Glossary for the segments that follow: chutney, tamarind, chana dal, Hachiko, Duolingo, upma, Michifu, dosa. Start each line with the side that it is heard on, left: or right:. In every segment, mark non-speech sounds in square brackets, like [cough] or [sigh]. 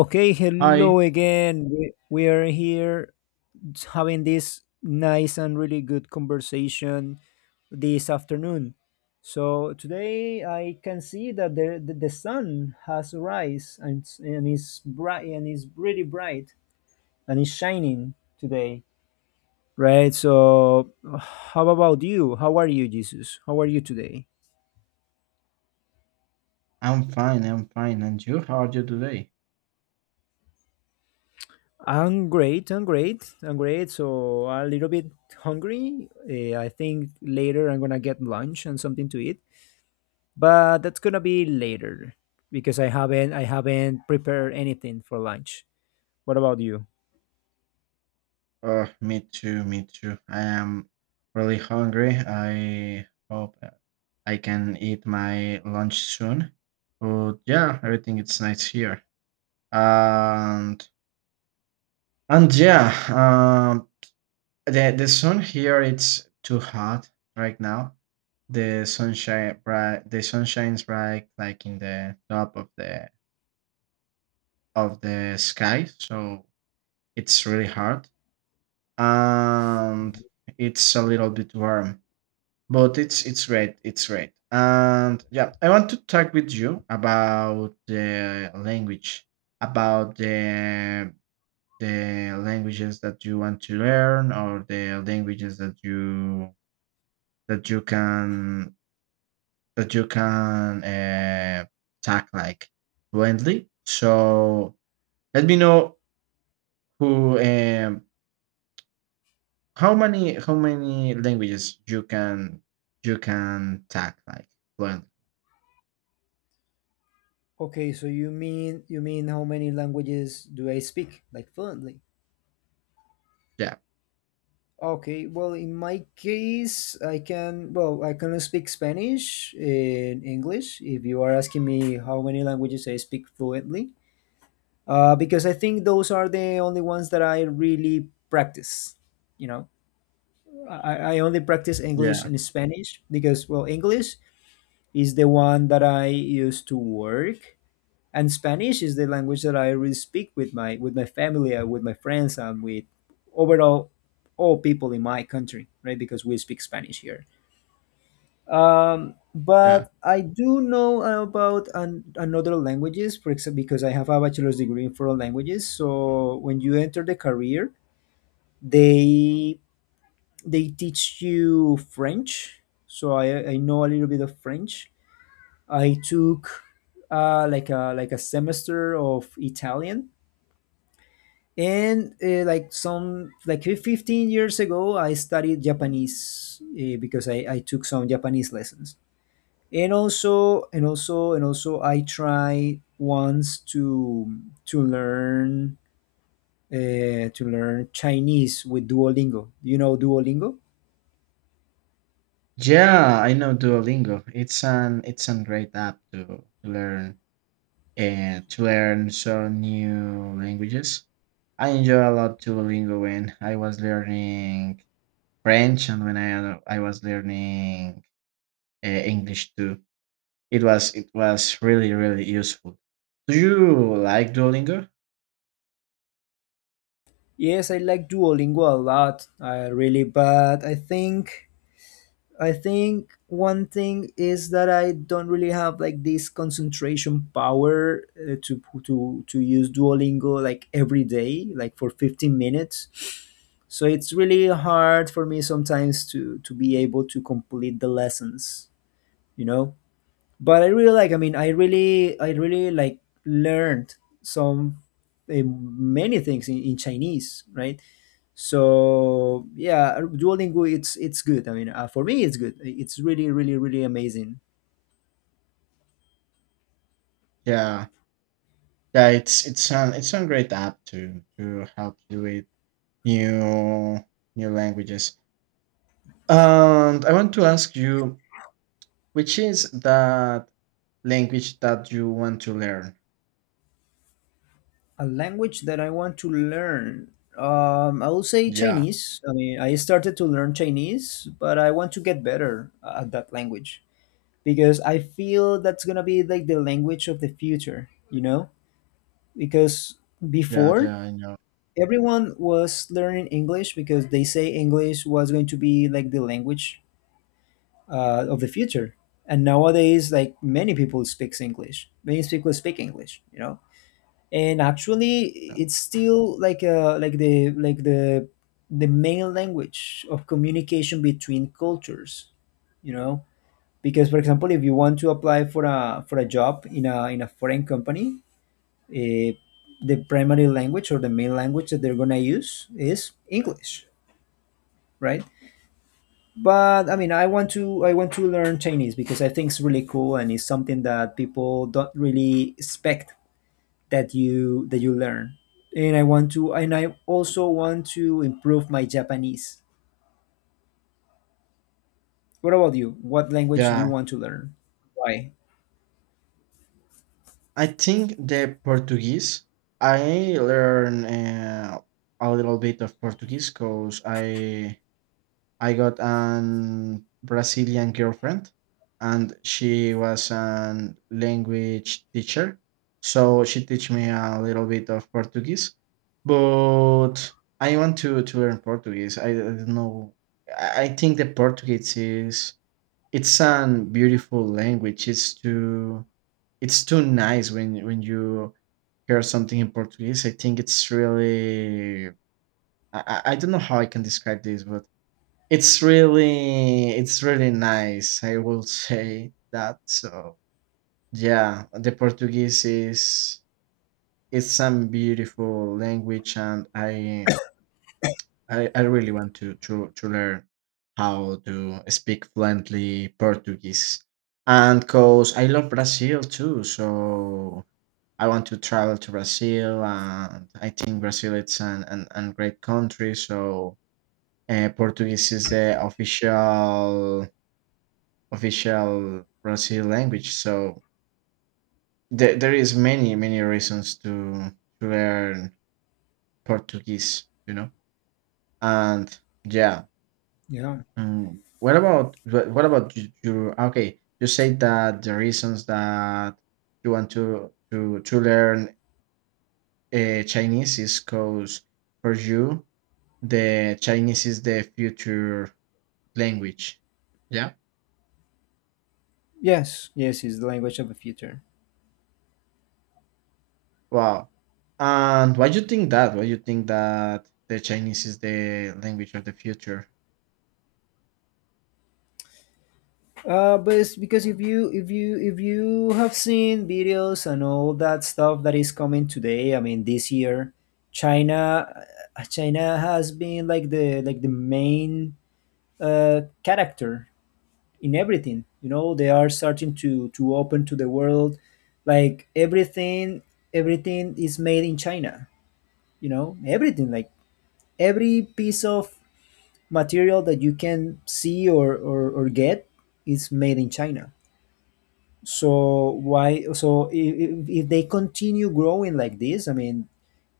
left: Okay, hello
right: Hi,
left: again. We are here having this nice and really good conversation this afternoon. So today I can see that the sun has rise and, and is bright and is really bright and is shining today. Right? So how about you? How are you, Jesus? How are you today?
right: I'm fine, I'm fine. And you, how are you today?
left: I'm great. I'm great. I'm great. So a little bit hungry. I think later I'm gonna get lunch and something to eat, but that's gonna be later because I haven't prepared anything for lunch. What about you?
right: Me too, me too. I am really hungry. I hope I can eat my lunch soon. But yeah, everything is nice here. And and yeah, the sun here, it's too hot right now. The sunshine bright, the sun shines bright like in the top of the sky. So it's really hard, and
left: Mhm.
right: it's a little bit warm, but it's red, it's red. And yeah, I want to talk with you about about the the languages that you want to learn, or the languages that you can that you can talk like fluently. So let me know who how many languages you can talk like fluently?
left: Okay, so you mean how many languages do I speak like fluently?
right: Yeah,
left: Okay, well in my case I can well I can speak Spanish and English. If you are asking me how many languages I speak fluently, because I think those are the only ones that I really practice. You know, I only practice English
right: yeah,
left: and Spanish because, well, English is the one that I use to work, and Spanish is the language that I really speak with my family, and with my friends, and with overall all people in my country, right? Because we speak Spanish here.
right: yeah.
left: But I do know about an, another languages, for example, because I have a bachelor's degree in foreign languages. So when you enter the career, they they teach you French. So I know a little bit of French. I took like a semester of Italian, and like some like 15 years ago, I studied Japanese because I took some Japanese lessons. And also I tried once to to learn to learn Chinese with Duolingo. You know Duolingo?
right: Yeah, I know Duolingo. It's a great app to learn and to learn some new languages. I enjoy a lot Duolingo when I was learning French, and when I was learning English too. It was really really useful. Do you like Duolingo?
left: Yes, I like Duolingo a lot, really, but I think one thing is that I don't really have like this concentration power to to use Duolingo like every day, like for 15 minutes. So it's really hard for me sometimes to be able to complete the lessons, you know? But I really like, I mean, I really like learned some many things in Chinese, right? So yeah, Duolingo, it's good. I mean, for me it's good. It's really, really, really amazing.
right: Yeah, yeah, it's a great app to help you with new new languages. And I want to ask you, which is that language that you want to learn?
left: A language that I want to learn, I will say
right: Yeah,
left: Chinese. I mean, I started to learn Chinese, but I want to get better at that language because I feel that's gonna be like the language of the future, you know, because
right: yeah,
left: before
right: yeah. I know.
left: everyone was learning English because they say English was going to be like the language of the future. And nowadays, like many people speaks English, many people speak English, you know. And actually, it's still like the main language of communication between cultures, you know. Because, for example, if you want to apply for a job in a foreign company, uh, the primary language or the main language that they're gonna use is English, right? But I mean, I want to learn Chinese because I think it's really cool and it's something that people don't really expect that you learn. And I also want to improve my Japanese. What about you? What language do you
right: Yeah,
left: want to learn? Why?
right: I think the Portuguese. I learn a little bit of Portuguese because I got an Brazilian girlfriend, and she was a language teacher. So she teach me a little bit of Portuguese, but I want to learn Portuguese. I don't know. I think that Portuguese it's a beautiful language. It's too nice when you hear something in Portuguese. I think it's really. I don't know how I can describe this, but it's really nice, I will say that. So yeah, the Portuguese is it's some beautiful language, and I really want to learn how to speak fluently Portuguese. And cause I love Brazil too, so I want to travel to Brazil, and I think Brazil it's an great country, so Portuguese is the official Brazil language. So there is many many reasons to learn Portuguese. You know, and yeah.
left: Yeah.
right: What about what about you? Okay, you say that the reasons that you want to learn Chinese is because for you, the Chinese is the future language. Yeah.
left: Yes. Yes, it's the language of the future.
right: Wow. And why do you think that? Why do you think that the Chinese is the language of the future?
left: But it's because if you have seen videos and all that stuff that is coming today, I mean this year, China, China has been like the main character in everything. You know, they are starting to open to the world, like everything is made in China. You know, everything like every piece of material that you can see or or get is made in China. So why? So if they continue growing like this, I mean,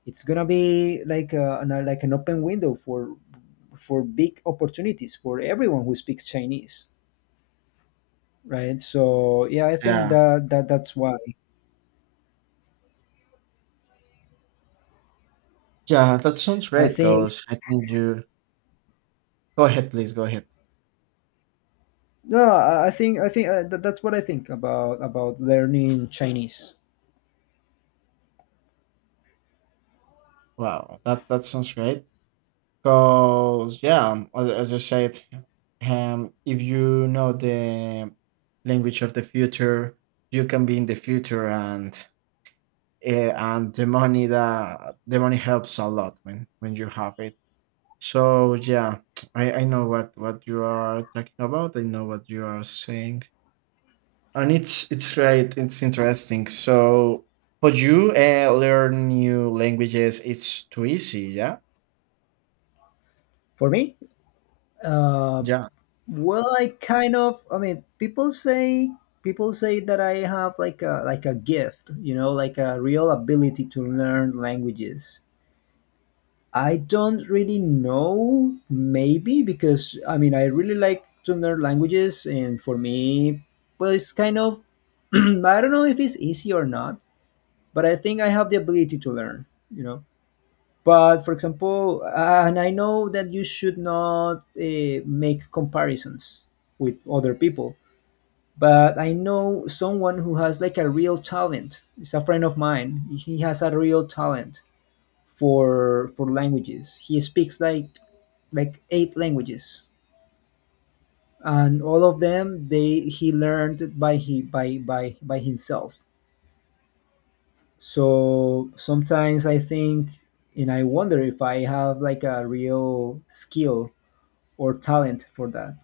left: it's gonna be like an open window for big opportunities for everyone who speaks Chinese, right? So yeah, I think
right: Yeah.
left: that that's why.
right: Yeah, that sounds
left: I
right: great
left: think
right: because I think you go ahead, please go ahead.
left: no, no, I think that's what I think about learning Chinese.
right: Wow, that sounds great. Because yeah, as I said, if you know the language of the future, you can be in the future, uh, and the money helps a lot when you have it. So yeah, I know what you are talking about. I know what you are saying, and it's right. It's interesting. So for you, learn new languages. It's too easy. Yeah,
left: For me, uh,
right: yeah.
left: well, I kind of. I mean, people say that I have like a gift, you know, like a real ability to learn languages. I don't really know, maybe because I mean, I really like to learn languages, and for me, well, it's kind of [clears throat] I don't know if it's easy or not, but I think I have the ability to learn, you know. But for example, and I know that you should not make comparisons with other people, but I know someone who has like a real talent. It's a friend of mine. He has a real talent for languages. He speaks like 8 languages, and all of them they he learned by he by himself. So sometimes I think and I wonder if I have like a real skill or talent for that.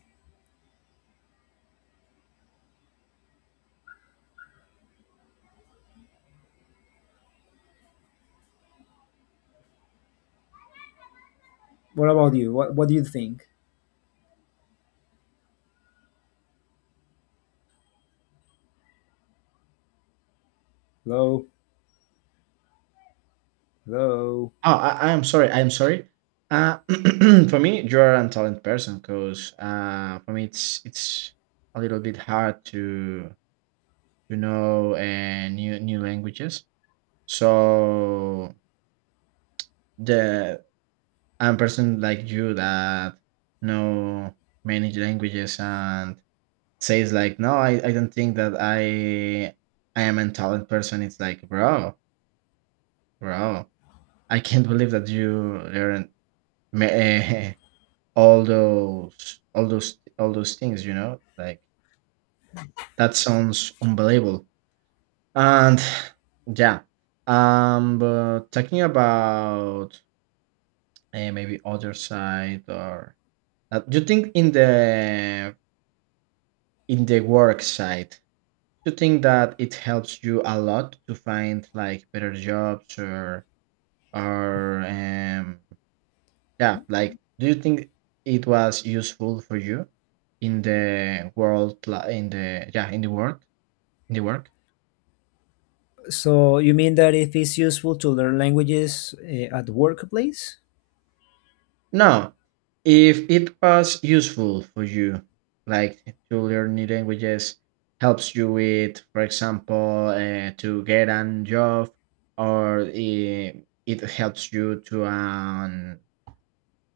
left: What about you? What do you think? Hello, hello.
right: Oh, I'm sorry. I'm sorry. Uh, [clears throat] for me, you are a talented person, because for me, it's a little bit hard to know new languages. So the a person like you, that know many languages, and says like, no, I don't think that I am a talented person, it's like bro, I can't believe that you learn me- [laughs] all those things, like, that sounds unbelievable. And [sighs] yeah. But talking about maybe other side, or do you think in the work side, you think that it helps you a lot to find like better jobs, or yeah, like, do you think it was useful for you in the in the, yeah, in the work?
left: So you mean that if it's useful to learn languages at workplace?
right: Now, if it was useful for you, like, to learn new languages, helps you with, for example, to get a job, or it helps you to an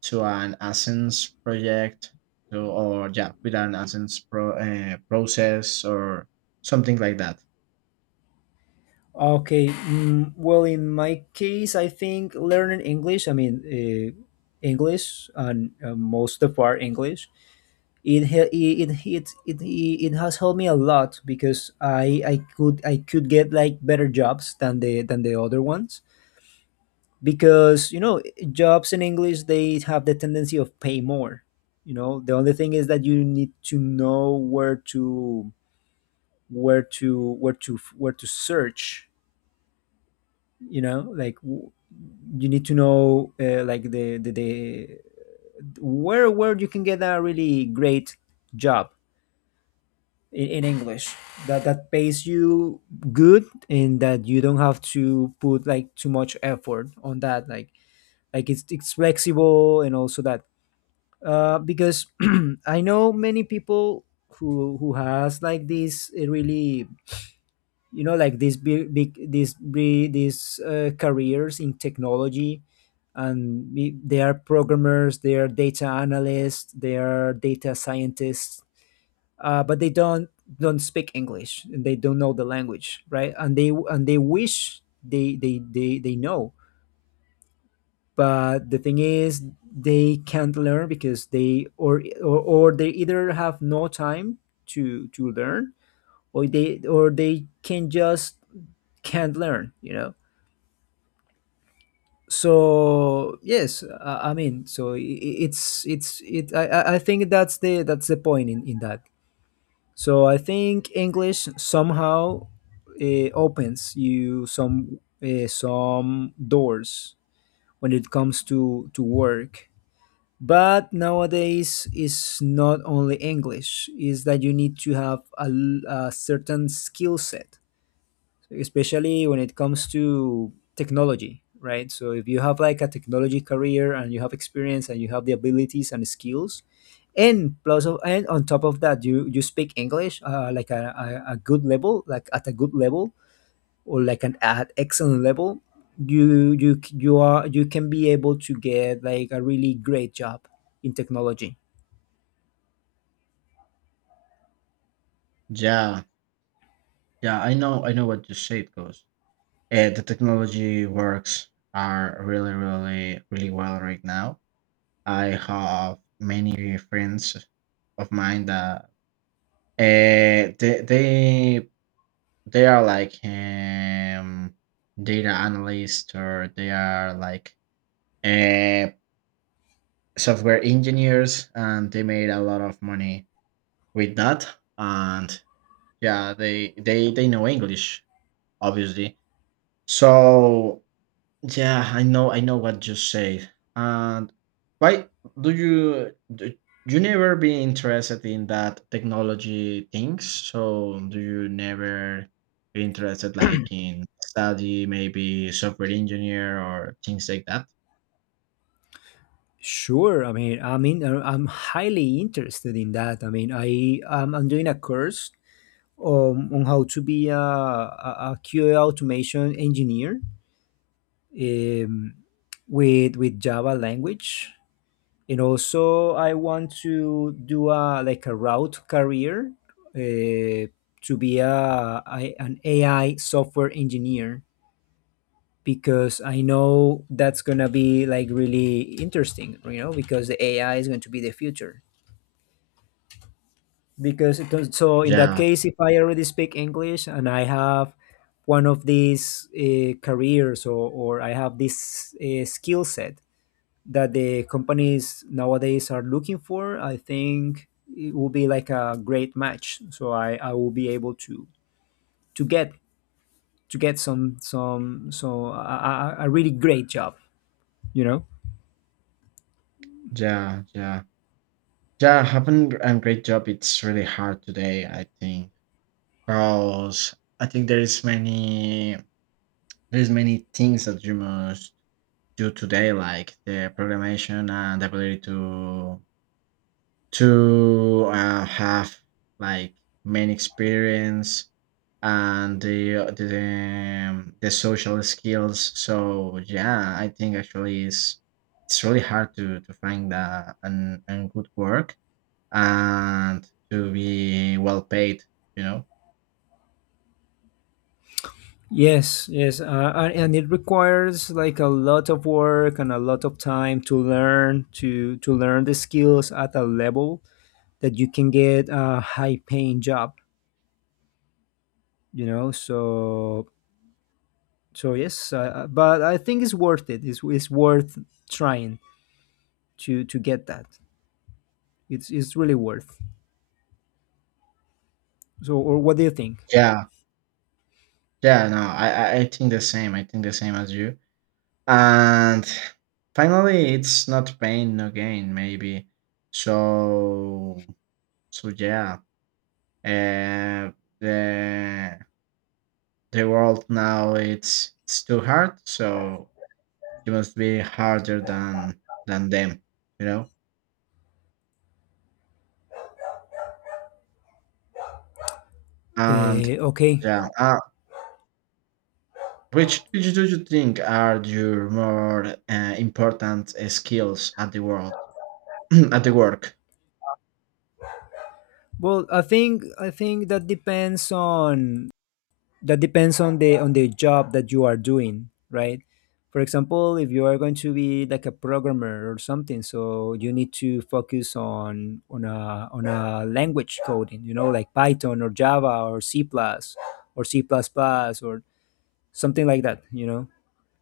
right: Ascens project, so, or yeah, with an Ascens process, or something like that.
left: Okay. Mm, well, in my case, I think learning English. I mean, English and most of our English. It, he- it has helped me a lot because I could get like better jobs than the other ones because you know jobs in English they have the tendency of pay more. You know, the only thing is that you need to know where to search, you know, like w- you need to know like the where you can get a really great job in English that that pays you good and that you don't have to put like too much effort on that, like it's flexible and also that because [clears throat] I know many people who has like this really you know like these big, big these bri- these careers in technology, and we, they are programmers, they are data analysts, they are data scientists, but they don't speak English and they don't know the language, right? And they wish they they know, but the thing is they can't learn because they or, or they either have no time to learn or they can just can't learn, you know. So yes, I mean, so I- it's it I think that's the point in that. So I think English somehow opens you some doors when it comes to work, but nowadays it's not only English, is that you need to have a certain skill set, especially when it comes to technology, right? So if you have like a technology career and you have experience and you have the abilities and skills, and plus of and on top of that, you speak English like a good level, like at a good level or like an at excellent level, you are you can be able to get like a really great job in technology.
right: Yeah, yeah, I know what you say it goes. The technology works are really, really, really well right now. I have many friends of mine that uh, they they they are like data analysts, or they are like uh, software engineers, and they made a lot of money with that. And yeah, they know English, obviously. So yeah, I know what you said. And why do you never be interested in that technology things? So do you never be interested like in study, maybe software engineer, or things like that?
left: Sure, I mean, I'm highly interested in that. I mean, I I'm doing a course on how to be a QA automation engineer, um, with Java language. And also, I want to do a like a route career uh, to be an AI software engineer because I know that's gonna be like really interesting, you know, because the AI is going to be the future. Because it does, so in that
right: Yeah,
left: case if I already speak English and I have one of these careers, or I have this skill set that the companies nowadays are looking for, I think it will be like a great match, so I will be able to to get get some so a really great job, you know.
right: yeah, yeah. Yeah, having a great job, it's really hard today, I think. Because I think there's many things that you must do today, like the programmation, and the ability to have like main experience, and the social skills. So yeah, I think actually it's really hard to find an good work, and to be well paid. You know.
left: Yes, yes, and it requires like a lot of work and a lot of time to learn to learn the skills at a level that you can get a high paying job. You know, so so yes, but I think it's worth it. It's worth trying to get that. It's really worth. So, or what do you think?
right: Yeah. Yeah. No, I think the same. I think the same as you. And finally, it's not pain, no gain, maybe. So, so yeah. Uh, the the world now, it's too hard. So you must be harder than them, you know. And
left: Okay.
right: yeah, which do you think are your more important skills at the world [clears throat] at the work?
left: Well, I think that depends on the job that you are doing, right? For example, if you are going to be like a programmer or something, so you need to focus on on a language coding, you know, like Python or Java or C plus or C plus plus or something like that, you know.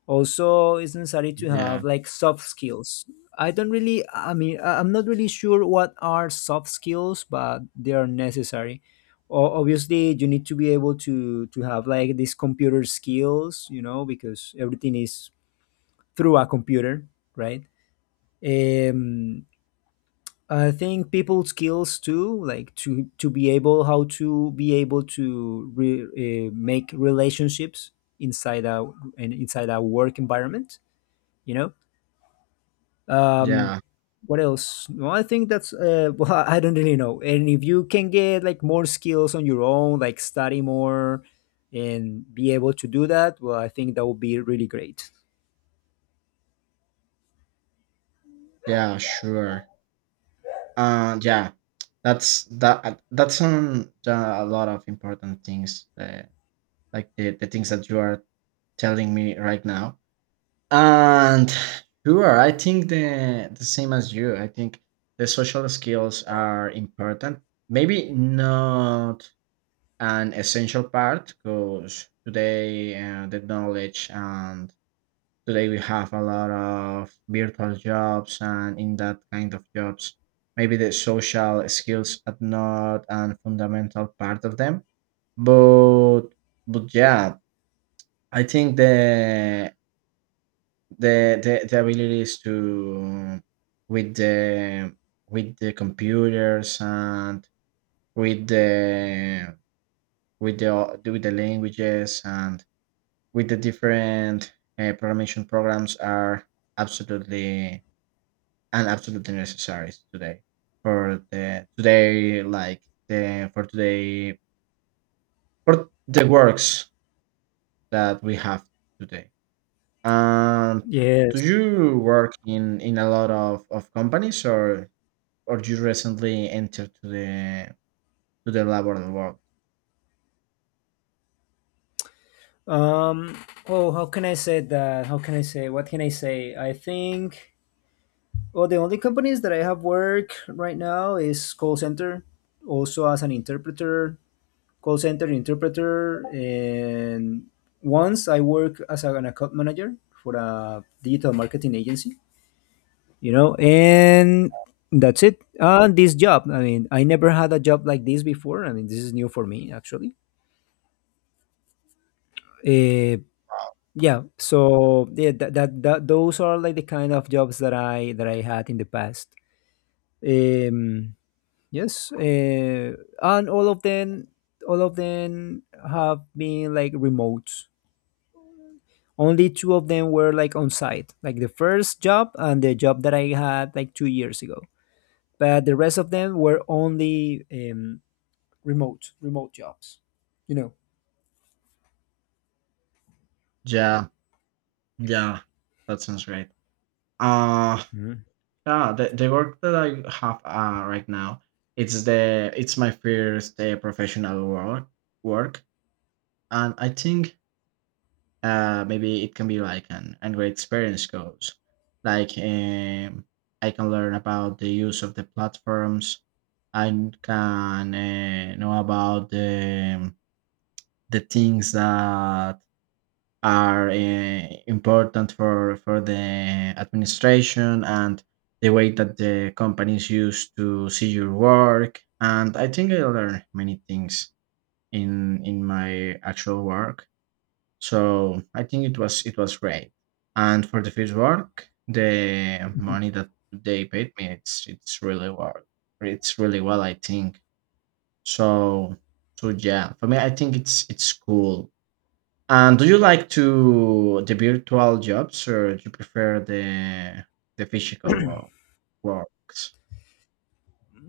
left: Also it's necessary to
right: Yeah,
left: have like soft skills. I don't really I mean I- I'm not really sure what are soft skills, but they are necessary. Obviously you need to be able to have like these computer skills, you know, because everything is through a computer, right? um I think people skills too, like to be able, how to be able to make relationships inside a and inside a work environment, you know. um
right: yeah,
left: what else? Well, I think that's [laughs] well, I don't really know. And if you can get like more skills on your own, like study more and be able to do that, well, I think that would be really great.
right: yeah, sure. Yeah, that's that. That's a lot of important things, like the things that you are telling me right now. And sure, I think the same as you. I think the social skills are important. Maybe not an essential part, because today, the knowledge, and today we have a lot of virtual jobs, and in that kind of jobs, maybe the social skills are not a fundamental part of them. But but yeah, I think the the abilities to, with the with the computers, and with the with the languages, and with the different programming programs are absolutely and absolutely necessary today, for the today like the for today for the works that we have today. um do
left: Yes.
right: you work in a lot of companies, or you recently entered to the laboral world?
left: um oh, how can I say that? How can I say? What can I say? I think, well, the only companies that I have work right now is call center, also as an interpreter, call center interpreter. And once I work as an account manager for a digital marketing agency, you know. And that's it. This job, I mean, I never had a job like this before. I mean, this is new for me, actually. Uh,
right: Wow.
left: yeah, so yeah, that those are like the kind of jobs that I had in the past. Um, yes, and all of them have been like remote. Only two of them were like on site, like the first job and the job that I had like 2 years ago. But the rest of them were only remote jobs. You know.
right: Yeah, yeah, that sounds great. uh
left: Mhm.
right: yeah, the work that I have right now, it's my first professional work. And I think maybe it can be like an Android experience goes. Like, I can learn about the use of the platforms. I can know about the things that are important for the administration, and the way that the companies use to see your work. And I think I learned many things in my actual work, so I think it was great. And for the field work, the money that they paid me, it's really well. It's really well, I think. So so yeah, for me, I think it's cool. And do you like to the virtual jobs, or do you prefer the physical world works?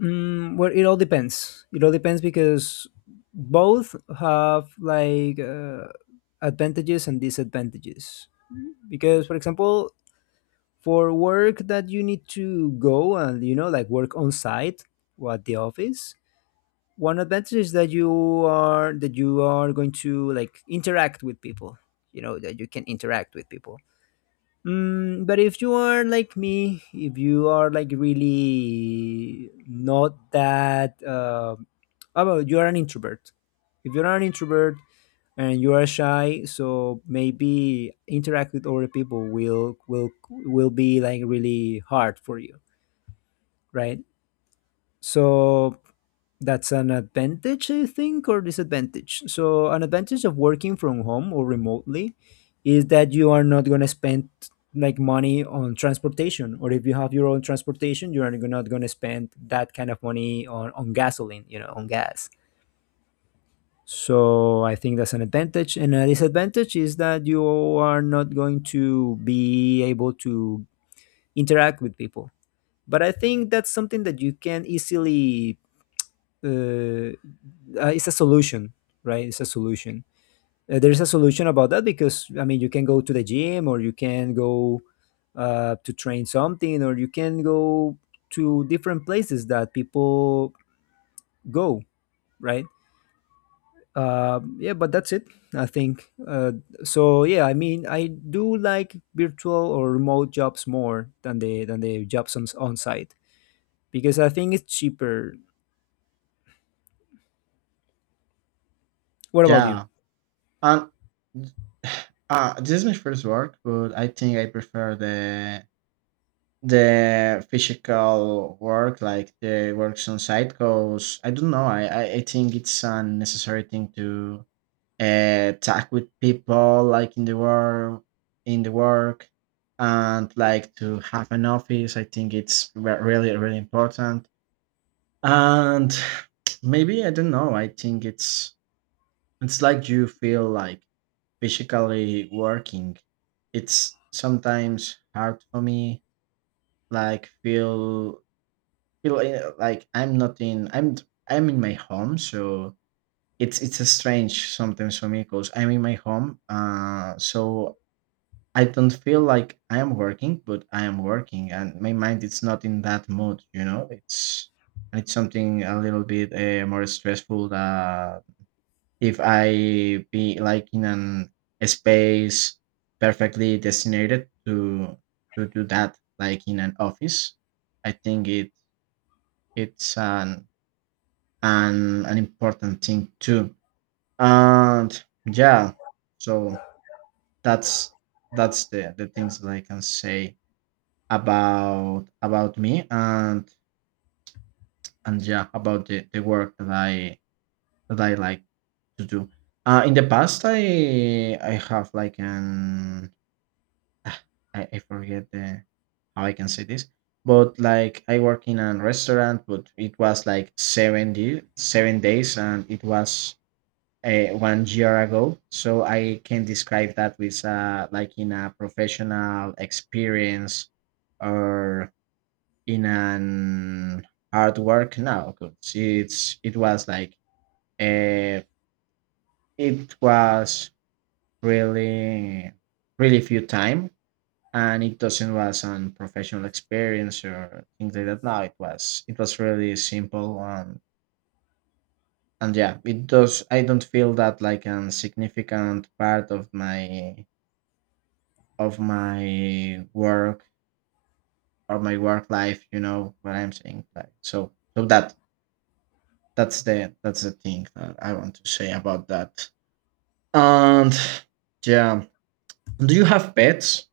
left: Well, it all depends. It all depends because both have like advantages and disadvantages. Because, for example, for work that you need to go and, you know, like work on site or at the office, one advantage is that you are going to like interact with people. You know that you can interact with people. But if you are like me, if you are like really not that about, you are an introvert, if you're an introvert and you are shy, so maybe interact with other people will be like really hard for you, right? So that's an advantage, I think, or disadvantage. So an advantage of working from home or remotely is that you are not going to spend like money on transportation, or if you have your own transportation, you're not going to spend that kind of money on, gasoline, you know, on gas. So I think that's an advantage. And a disadvantage is that you are not going to be able to interact with people, but I think that's something that you can easily it's a solution, right? It's a solution. There is a solution about that because, I mean, you can go to the gym, or you can go to train something, or you can go to different places that people go, right? Yeah, but that's it, I think. So yeah, I mean, I do like virtual or remote jobs more than the jobs on site because I think it's cheaper. What about you?
right: Yeah, and [sighs] this is my first work, but I think I prefer the physical work, like the works on site, cause I don't know. I think it's a necessary thing to talk with people, like in the work, and like to have an office. I think it's really really important. And [tsk] maybe I don't know. I think it's like you feel like physically working. It's sometimes hard for me, like feel like I'm not in I'm in my home, so it's a strange sometimes for me, because I'm in my home, so I don't feel like I am working, but I am working, and my mind, it's not in that mood, you know. It's and it's something a little bit more stressful, that if I be like in an a space perfectly designated to do that, like in an office. I think it's an important thing too. And yeah, so that's that's the things that I can say about me, and yeah, about the work that I like to do. In the past, I have like ah, I forget the how I can say this, but like, I work in a restaurant, but it was like 7 days, and it was one year ago. So I can describe that with like, in a professional experience, or in an hard work. No, cause it was like uh, it was really really few time, and it doesn't was on professional experience or things like that. No, it was really simple. And yeah, it does. I don't feel that like a significant part of my work or my work life, you know what I'm saying, like, so so that's the thing that I want to say about that. And yeah. Do you have pets?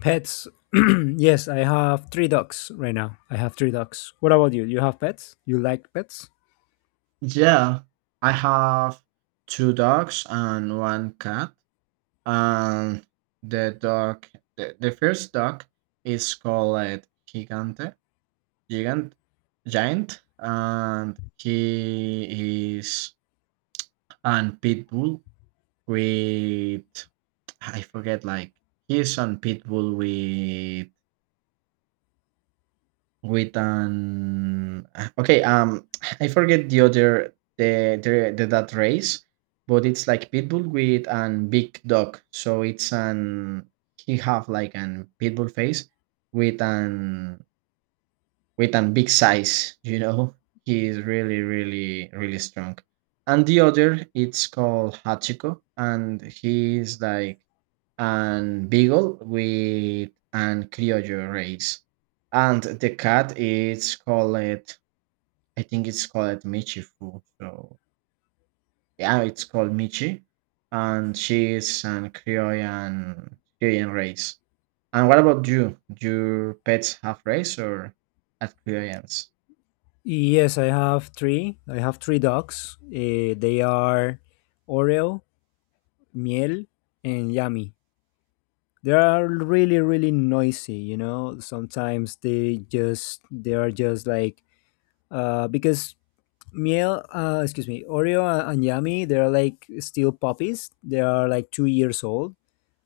left: Pets. [clears throat] Yes, I have 3 dogs right now. I have 3 dogs. What about you? You have pets? You like pets?
right: Yeah, I have two dogs and one cat. And the dog the first dog is called Gigante, gigant giant, and he is an pit bull. With I forget, like, he's on Pitbull with an okay. [tsk] I forget the other, the that race, but it's like Pitbull with an big dog. So it's an he have like an Pitbull face, with an big size, you know. He is really really really strong. And the other, it's called Hachiko, and he's like and beagle with an criollo race. And the cat is called, I think it's called Michifu. So yeah, it's called Michi. And she is an Croatian race. And what about you? Your pets have race, or at Croatians?
left: Yes, I have three. I have 3 dogs. Eh, they are Oreo, Miel, and Yami. They are really, really noisy. You know, sometimes they are just like because Miel, excuse me, Oreo and Yami, they are like still puppies. They are like 2 years old,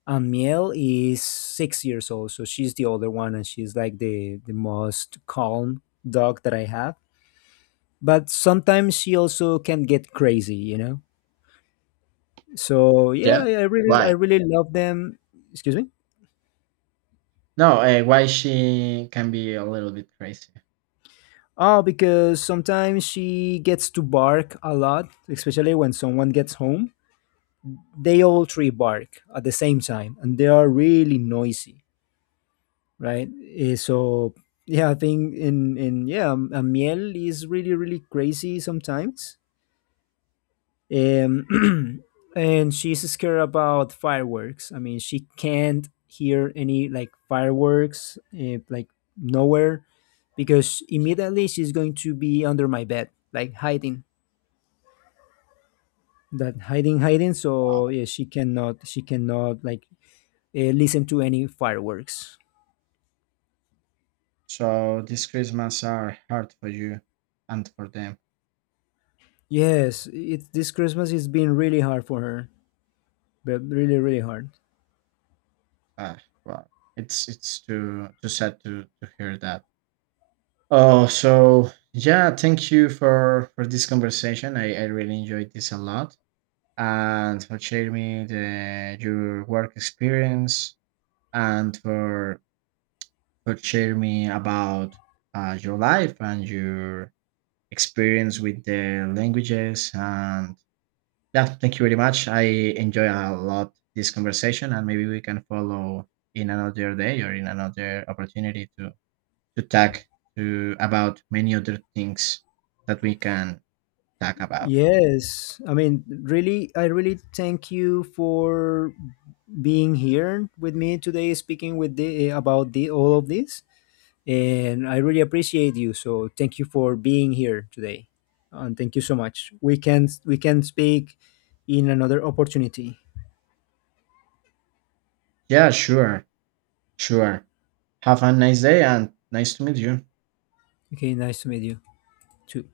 left: and Miel is 6 years old, so she's the older one, and she's like the most calm dog that I have. But sometimes she also can get crazy, you know. So yeah,
right: Yeah.
left: I really I
right: Why?
left: really love them. Excuse me.
right: No, why she can be a little bit crazy.
left: Oh, because sometimes she gets to bark a lot, especially when someone gets home. They all three bark at the same time, and they are really noisy, right? Eh, so yeah, I think in yeah, Miel is really really crazy sometimes, um, [clears throat] and she's scared about fireworks. I mean, she can't hear any like fireworks, eh, like nowhere, because immediately she's going to be under my bed, like hiding, that hiding hiding. So
right: Wow.
left: yeah, she cannot like listen to any fireworks.
right: So these Christmas are hard for you, and for them.
left: Yes, it, this Christmas has been really hard for her, but really really hard.
right: Ah, wow. It's too too sad to hear that. Oh, so yeah, thank you for this conversation. I really enjoyed this a lot, and for sharing me the your work experience, and for sharing me about your life and your experience with the languages. And yeah, thank you very much. I enjoy a lot this conversation, and maybe we can follow in another day, or in another opportunity to talk to about many other things that we can talk about.
left: Yes, I mean, really, I really thank you for being here with me today, speaking with the about the all of this, and I really appreciate you. So thank you for being here today. And thank you so much. We can speak in another opportunity.
right: Yeah, sure, sure. Have a nice day, and nice to meet you.
left: Okay, nice to meet you too.